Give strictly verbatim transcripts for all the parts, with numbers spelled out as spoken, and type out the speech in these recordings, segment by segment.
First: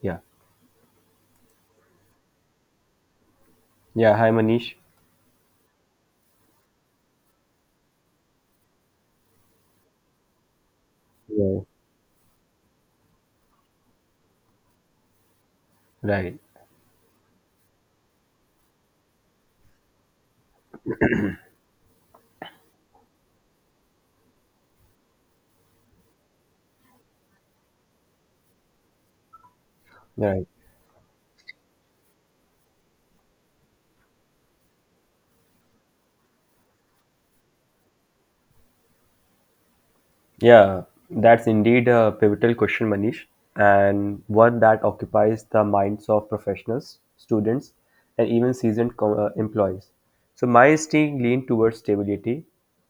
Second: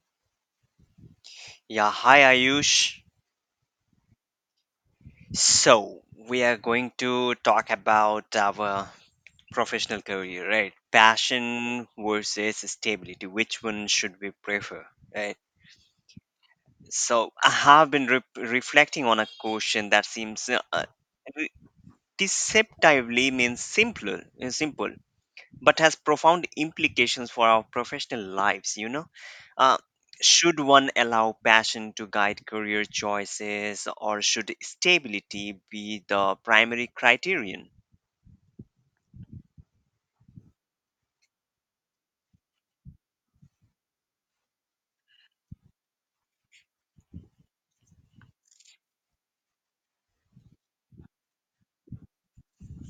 Yeah. Yeah, hi Ayush. Yeah. Hi, Manish. So, we are going to talk about our professional career, right? Yeah. Passion versus stability. Which one should we prefer, right? Right. So, I have been re- reflecting on a question that seems uh, uh, re- deceptively means simpler, uh, simple, but has profound implications for our professional lives, you know. Uh, Right. should one allow passion to guide career choices, or should stability be the primary criterion? Yeah, that's indeed a pivotal question, Manish, and one that occupies the minds of professionals, students, and even seasoned co- uh, employees. So, my instinct lean towards stability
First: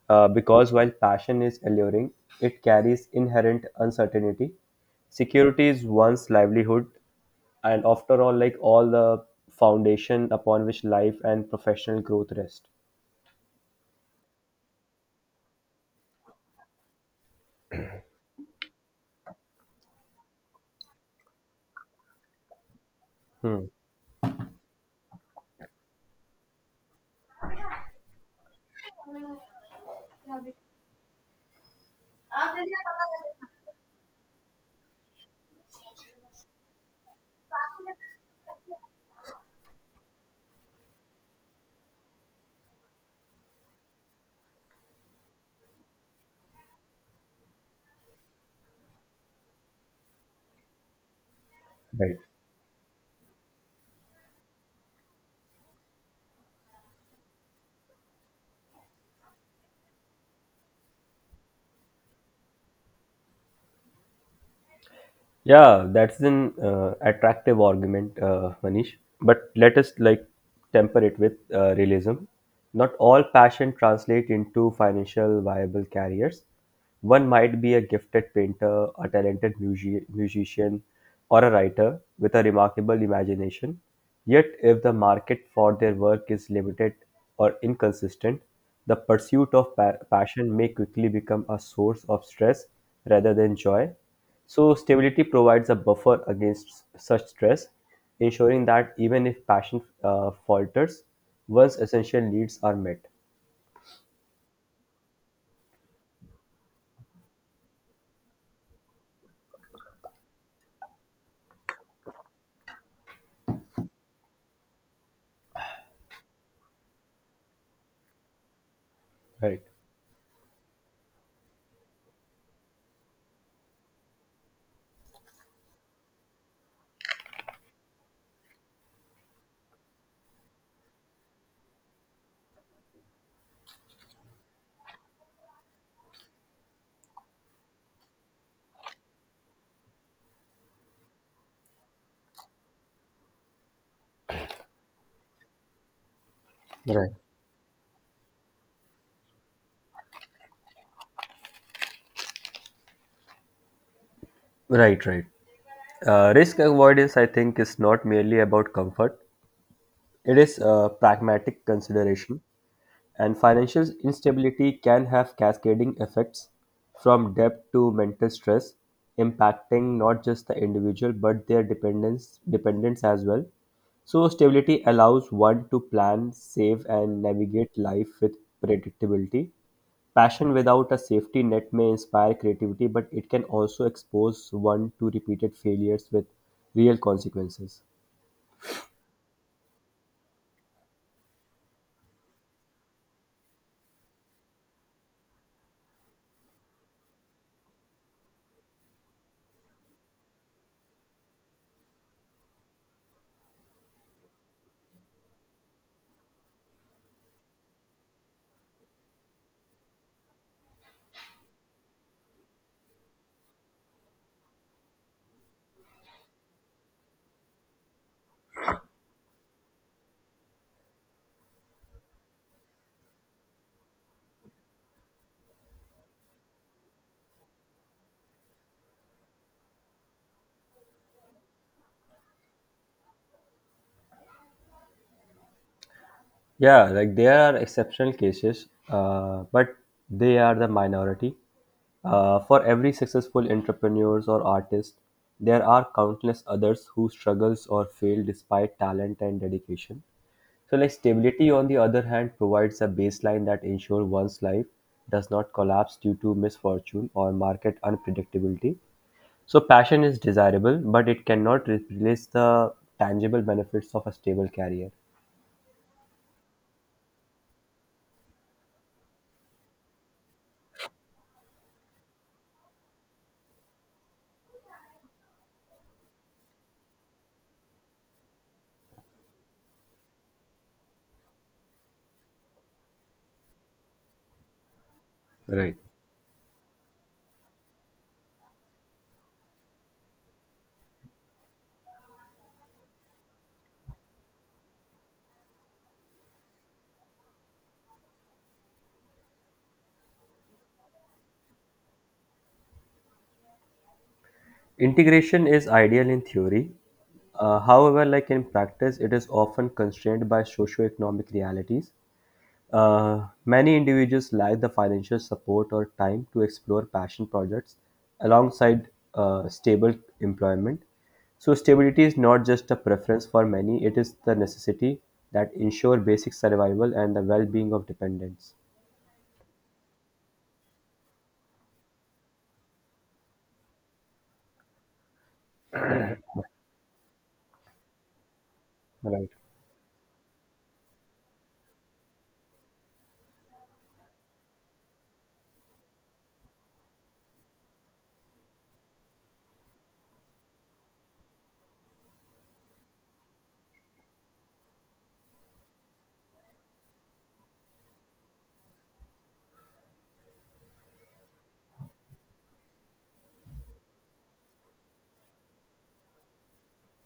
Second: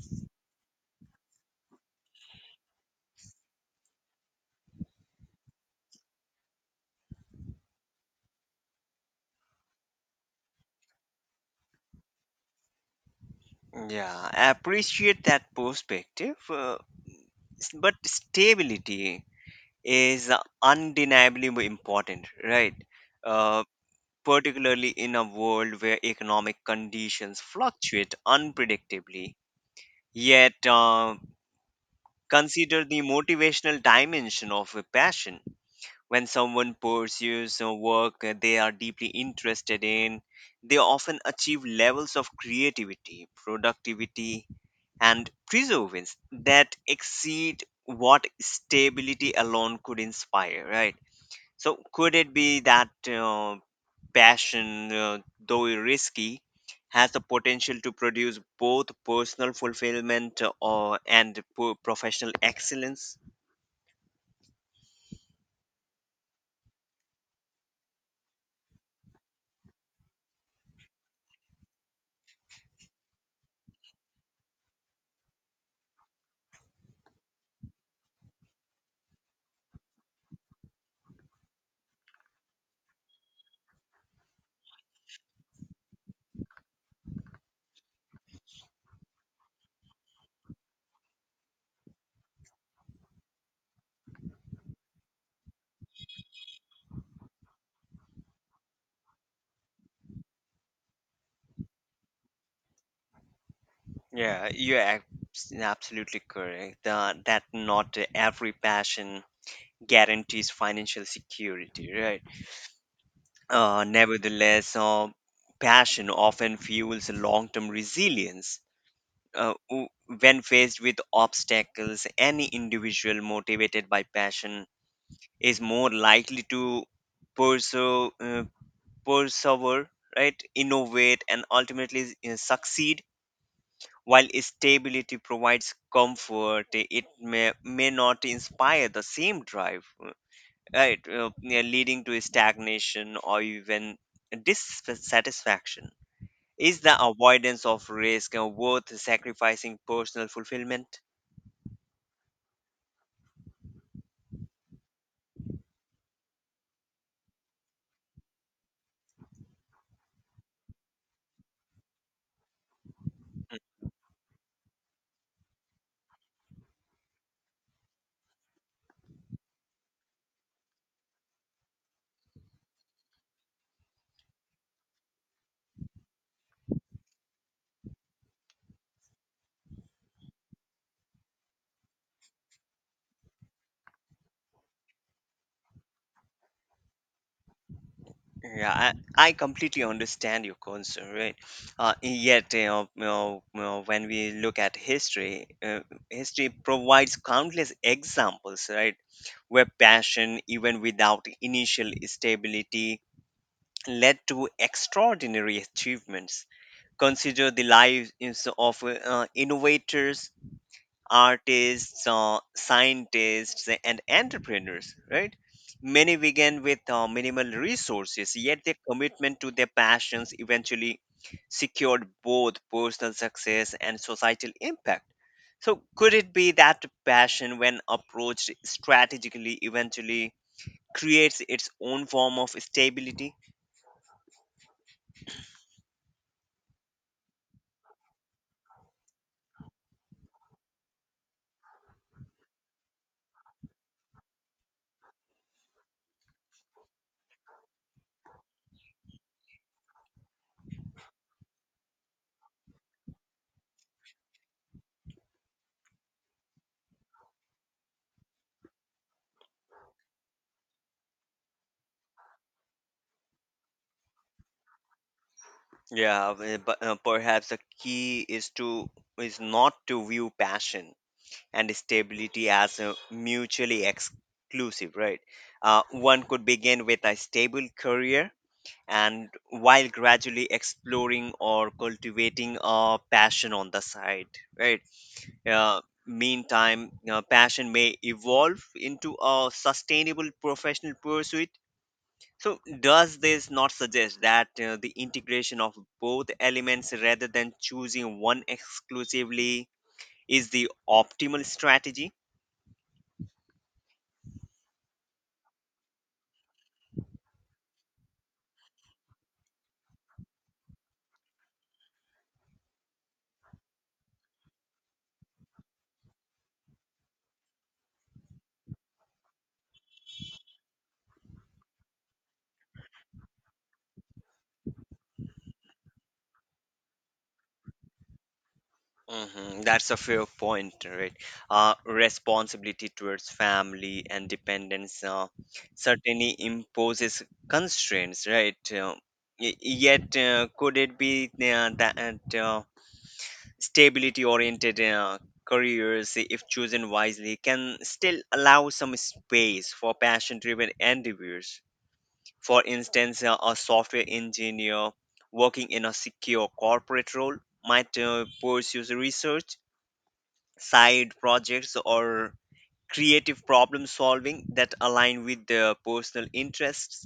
uh, because while passion is alluring, it carries inherent uncertainty. Security is one's livelihood, and after all, like all the foundation upon which life and professional growth rest. Yeah, I appreciate that perspective, uh, s- but stability is uh, undeniably more important, right? Uh, Hmm. Particularly in a world where economic conditions fluctuate unpredictably. Yet, uh, consider the motivational dimension of a passion. When someone pursues a work they are deeply interested in, they often achieve levels of creativity, productivity, and perseverance that exceed what stability alone could inspire, right? So, could Right. it be that uh, passion, uh, though risky, has the potential to produce both personal fulfillment uh, or and po- professional excellence. Yeah, that's an uh, attractive argument, uh, Manish. But let us like temper it with uh, realism. Not all passion translate into financial viable careers. One might be a gifted painter, a talented musi- musician, or a writer with a remarkable imagination. Yet, if the market for their work is limited or inconsistent, the pursuit of pa- passion may quickly become a source of stress rather than joy, so stability provides a buffer against s- such stress, ensuring that even if passion uh, falters, one's essential needs are met. Yeah, you're abs- absolutely correct. The, that not every passion guarantees financial security, right? Uh, nevertheless, uh, passion often fuels long-term resilience. Uh, Right. w- when faced with obstacles, any individual motivated by passion is more likely to pursue, uh, persevere, right? Innovate and ultimately uh, succeed. While stability provides comfort, it may, may not inspire the same drive, uh, right? Uh, yeah, leading to stagnation or even dissatisfaction. Is the Right, avoidance of risk uh, worth sacrificing personal fulfillment? right, right. Uh, risk avoidance, I think, is not merely about comfort. It is a pragmatic consideration. And financial instability can have cascading effects from debt to mental stress, impacting not just the individual but their dependents dependents as well. So stability allows one to plan, save, and navigate life with predictability. Passion without a safety net may inspire creativity, but it can also expose one to repeated failures with real consequences. Yeah, I, I completely understand your concern, right? Uh, yet, you know, you know, you know, when we look at history, uh, history provides countless examples, right, where passion, even without initial stability, led to extraordinary achievements. Consider the lives of uh, innovators, artists, uh, scientists, and entrepreneurs, right? Many began with uh, minimal resources, yet their commitment to their passions eventually secured both personal success and societal impact. So, could it be that passion, when approached strategically, eventually creates its own form of stability? Yeah, like there are exceptional cases, uh, but they are the minority. Uh, for every successful entrepreneurs or artist, there are countless others who struggles or fail despite talent and dedication. So, like stability, on the other hand, provides a baseline that ensures one's life does not collapse due to misfortune or market unpredictability. So, passion is desirable, but it cannot replace the tangible benefits of a stable career. Yeah, but uh, perhaps the key is to is not to view passion and stability as uh, mutually exclusive, right? Uh, one could begin with a stable career and while gradually exploring or cultivating a passion on the side, right? Right. Uh, Meantime, uh, passion may evolve into a sustainable professional pursuit. So, does this not suggest that uh, the integration of both elements rather than choosing one exclusively is the optimal strategy? Integration is ideal in theory. Uh, however, like in practice, it is often constrained by socioeconomic realities. Uh, many individuals lack the financial support or time to explore passion projects alongside uh, stable employment. So, stability is not just a preference for many, it is the necessity that ensure basic survival and the well being of dependents. hmm That's a fair point, right? Uh, responsibility towards family and dependence uh, certainly imposes constraints, right? Uh, Right. Y- yet, uh, could it be uh, that uh, stability-oriented uh, careers, if chosen wisely, can still allow some space for passion-driven endeavors? For instance, uh, a software engineer working in a secure corporate role might uh, pursue research side projects or creative problem solving that align with their personal interests.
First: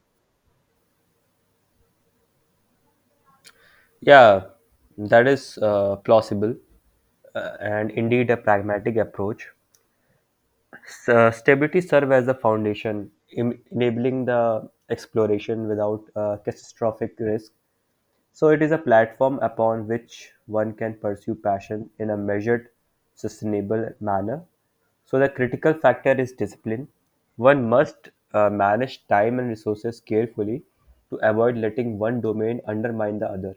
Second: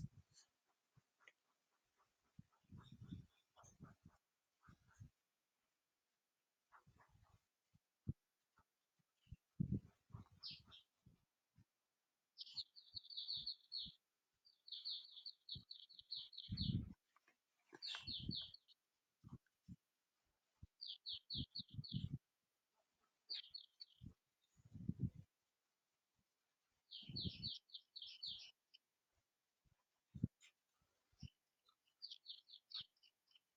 Yeah, that is uh, plausible uh, and indeed a pragmatic approach. S- uh, stability serves as a foundation, em- enabling the exploration without uh, catastrophic risk. So it is a platform upon which one can pursue passion in a measured, sustainable manner. So the critical factor is discipline. One must uh, manage time and resources carefully to avoid letting one domain undermine the other.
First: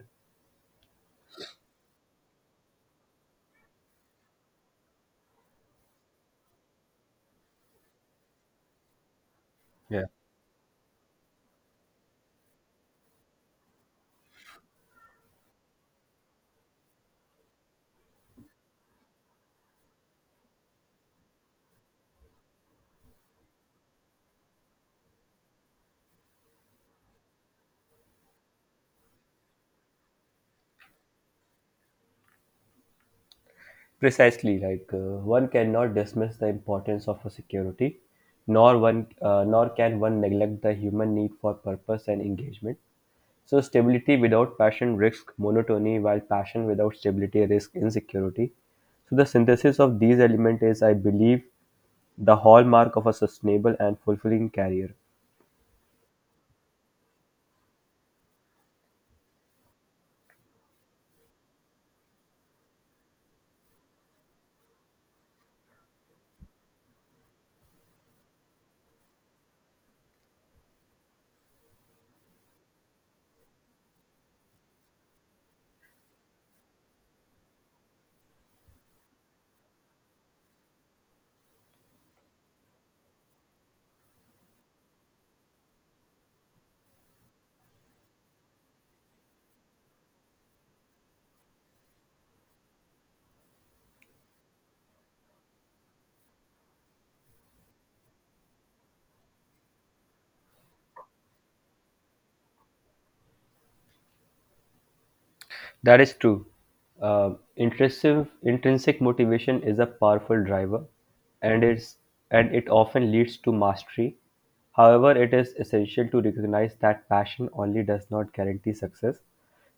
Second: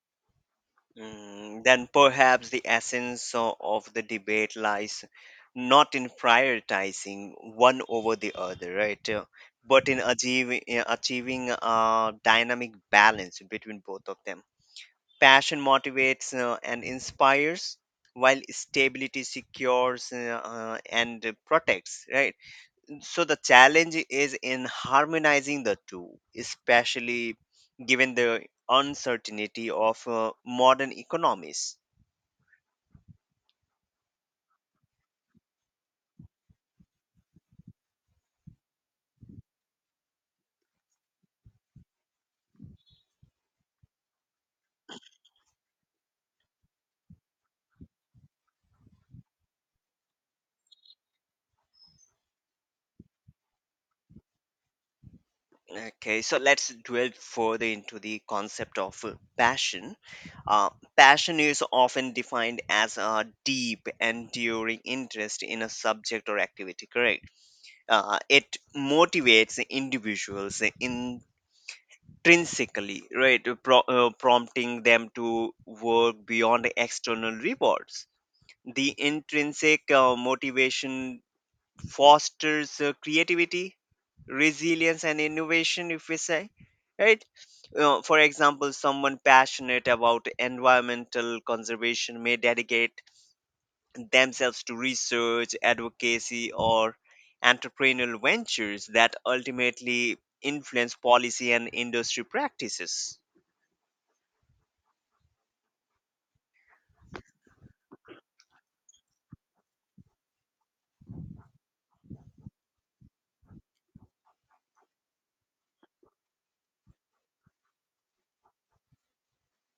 mm, Then perhaps the essence o- of the debate lies not in prioritizing one over the other, right? uh, But in Yeah. achieving, achieving a dynamic balance between both of them. Passion motivates uh, and inspires, while stability secures uh, uh, and protects, right? So the challenge is in harmonizing the two, especially given the uncertainty of uh, modern economies. Precisely, like uh, one cannot dismiss the importance of a security, nor one uh, nor can one neglect the human need for purpose and engagement. So stability without passion risks monotony, while passion without stability risks insecurity. So the synthesis of these elements is, I believe, the hallmark of a sustainable and fulfilling career. Okay, so let's dwell further into the concept of uh, passion. Uh, Passion is often defined as a deep, enduring interest in a subject or activity, correct? Uh, it motivates individuals in intrinsically, right? Uh, Pro- uh, prompting them to work beyond the external rewards. The intrinsic uh, motivation fosters uh, creativity, resilience, and innovation, if we say, right? Uh, for example, someone passionate about environmental conservation may dedicate themselves to research, advocacy, or entrepreneurial ventures that ultimately influence policy and industry practices. That is true. Uh, intrinsic, intrinsic motivation is a powerful driver, and it's and it often leads to mastery. However, it is essential to recognize that passion only does not guarantee success.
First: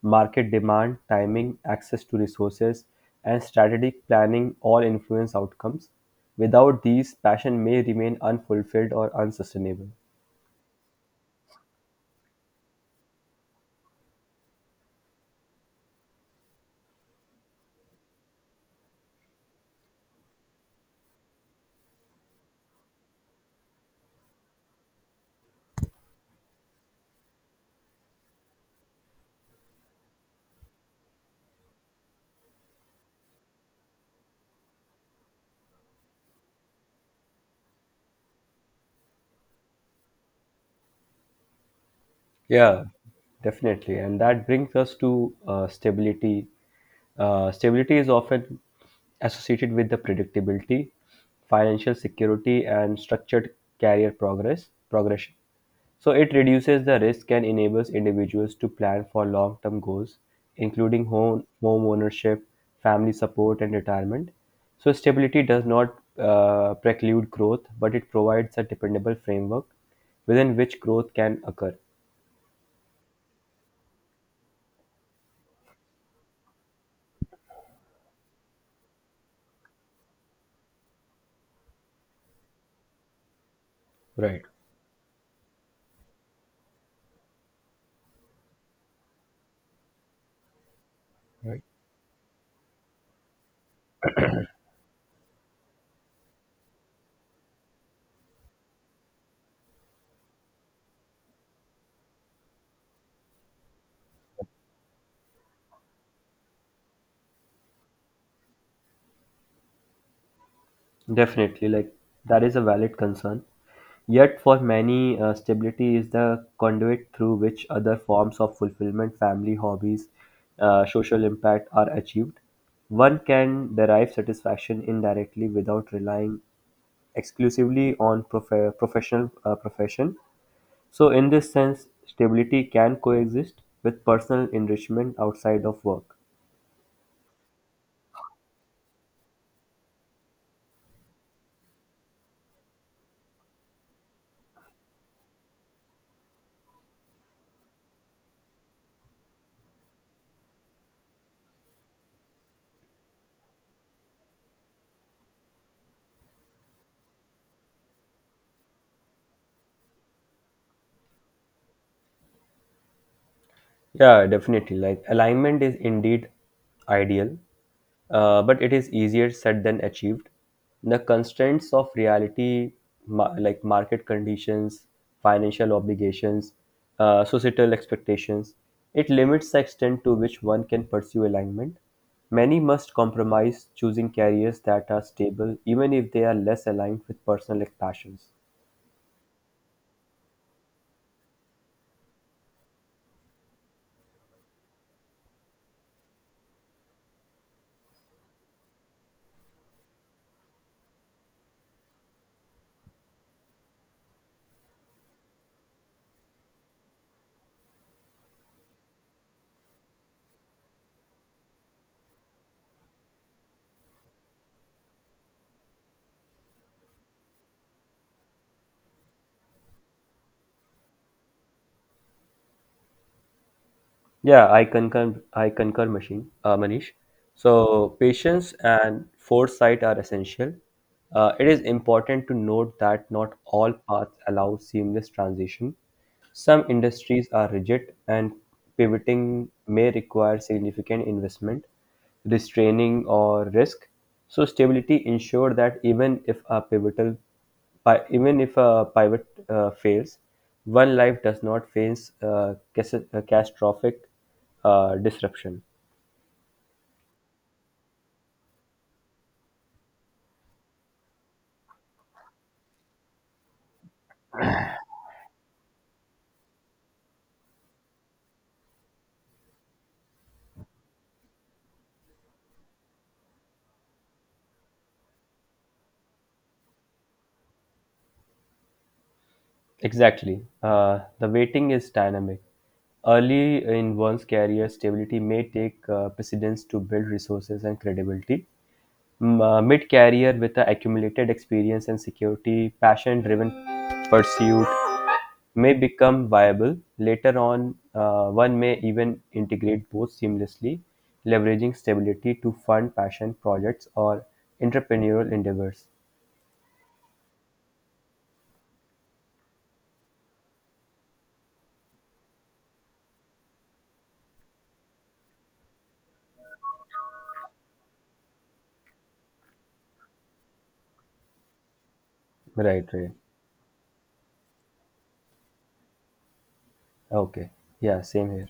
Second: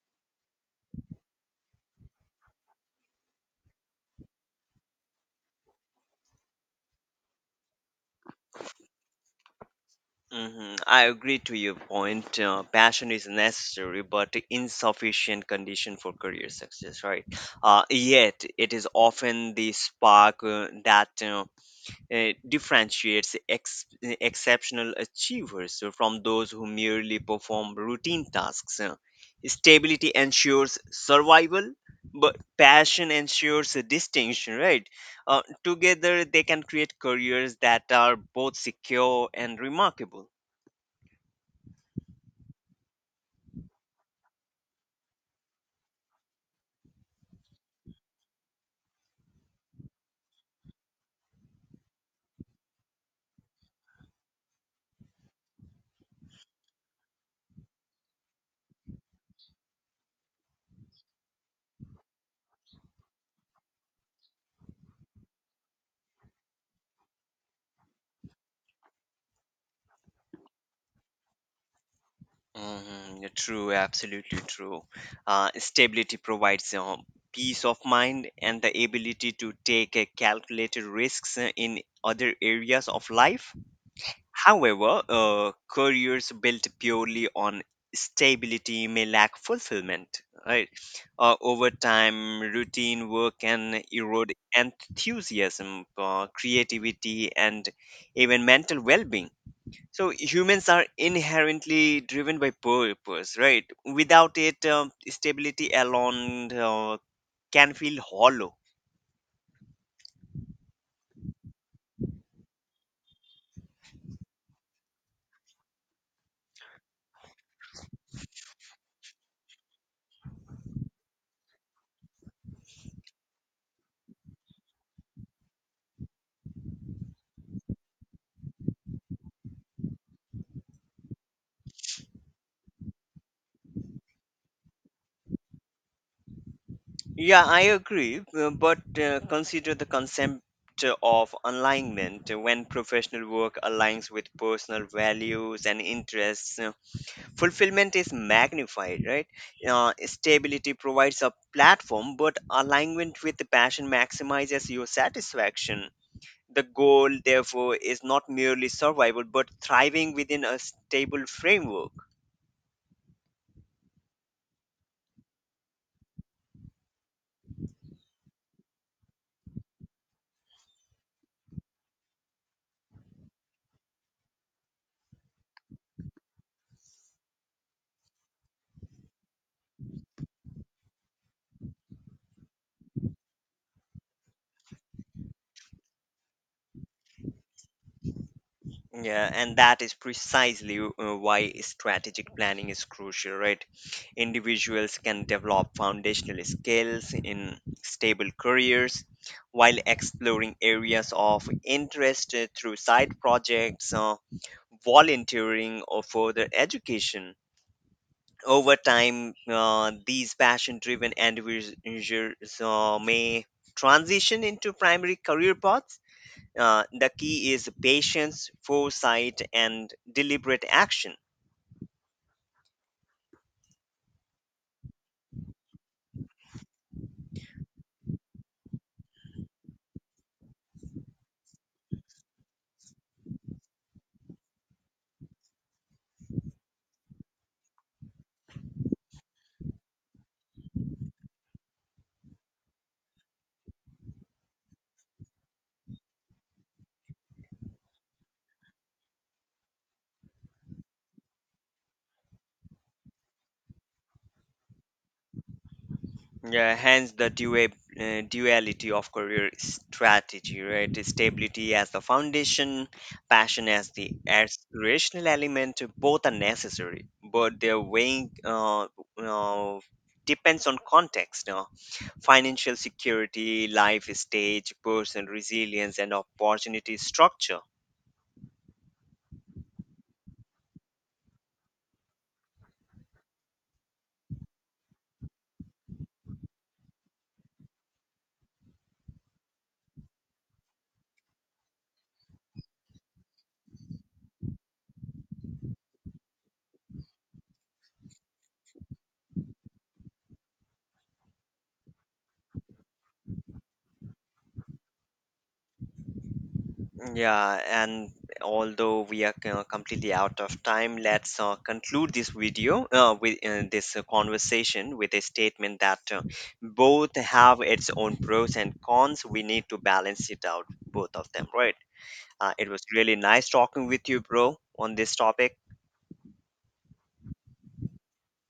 Market demand, timing, access to resources, and strategic planning all influence outcomes. Without these, passion may remain unfulfilled or unsustainable. hmm I agree to your point. Uh, passion is necessary, but insufficient condition for career success, right? Uh, yet, it is often the spark uh, that uh, uh, differentiates ex- exceptional achievers from those who merely perform routine tasks. Uh, Stability ensures survival, but passion ensures a distinction, right? Uh, together, they can create careers that are both secure and remarkable. Yeah, definitely. And that brings us to uh, stability. Uh, stability is often associated with the predictability, financial security, and structured career progress progression. So it reduces the risk and enables individuals to plan for long-term goals, including home home ownership, family support, and retirement. So stability does not uh, preclude growth, but it provides a dependable framework within which growth can occur. hmm True, absolutely true. Uh, stability provides uh, peace of mind and the ability to take uh, calculated risks uh, in other areas of life. Right. However, uh, careers built purely on stability may lack fulfillment, right? Uh, right? Over time, routine work can erode enthusiasm, uh, creativity, and even mental well being. So humans are inherently driven by purpose, right? Without it, um, stability alone uh, can feel hollow. Definitely, like that is a valid concern. Yet, for many, uh, stability is the conduit through which other forms of fulfillment, family, hobbies, uh, social impact are achieved. One can derive satisfaction indirectly without relying exclusively on prof- professional uh, profession. So, in this sense, stability can coexist with personal enrichment outside of work. Yeah, I agree, uh, but uh, consider the concept of alignment when professional work aligns with personal values and interests. Uh, fulfillment is magnified, right? Uh, stability provides a platform, but alignment with the passion maximizes your satisfaction. The goal, therefore, is not merely survival but thriving within a stable framework. Yeah, definitely. Like alignment is indeed ideal, uh, but it is easier said than achieved. The constraints of reality, ma- like market conditions, financial obligations, uh, societal expectations, it limits the extent to which one can pursue alignment. Many must compromise choosing careers that are stable, even if they are less aligned with personal passions. Yeah, and that is precisely uh, why strategic planning is crucial, right? Individuals can develop foundational skills in stable careers while exploring areas of interest uh, through side projects, uh, volunteering, or further education. Over time, uh, these passion driven individuals uh, may transition into primary career paths. Uh, the key is patience, foresight, and deliberate action. Yeah, I concur. I concur, Machine, uh, Manish. So patience and foresight are essential. Uh, it is important to note that not all paths allow seamless transition. Some industries are rigid, and pivoting may require significant investment, restraining, or risk. So stability ensure that even if a pivotal Pi- even if a pivot uh, fails, one life does not face uh, cas- uh, catastrophic uh, disruption. Yeah, hence the dua- uh, duality of career strategy, right? Stability as the foundation, passion as the aspirational element. Both are necessary, but their weighing uh, uh, depends on context. Uh, financial security, life stage, personal resilience, and opportunity structure. Exactly. Uh, the waiting is dynamic. Early in one's career, stability may take uh, precedence to build resources and credibility. M- uh, mid-career with the accumulated experience and security, passion-driven pursuit may become viable. Later on, uh, one may even integrate both seamlessly, leveraging stability to fund passion projects or entrepreneurial endeavors. Yeah, and although we are uh, completely out of time, let's uh, conclude this video uh, with uh, this uh, conversation with a statement that uh, both have its own pros and cons. We need to balance it out, both of them, right? Uh, it was Right, right. really nice talking with you, bro, on this topic. Okay. Yeah, same here.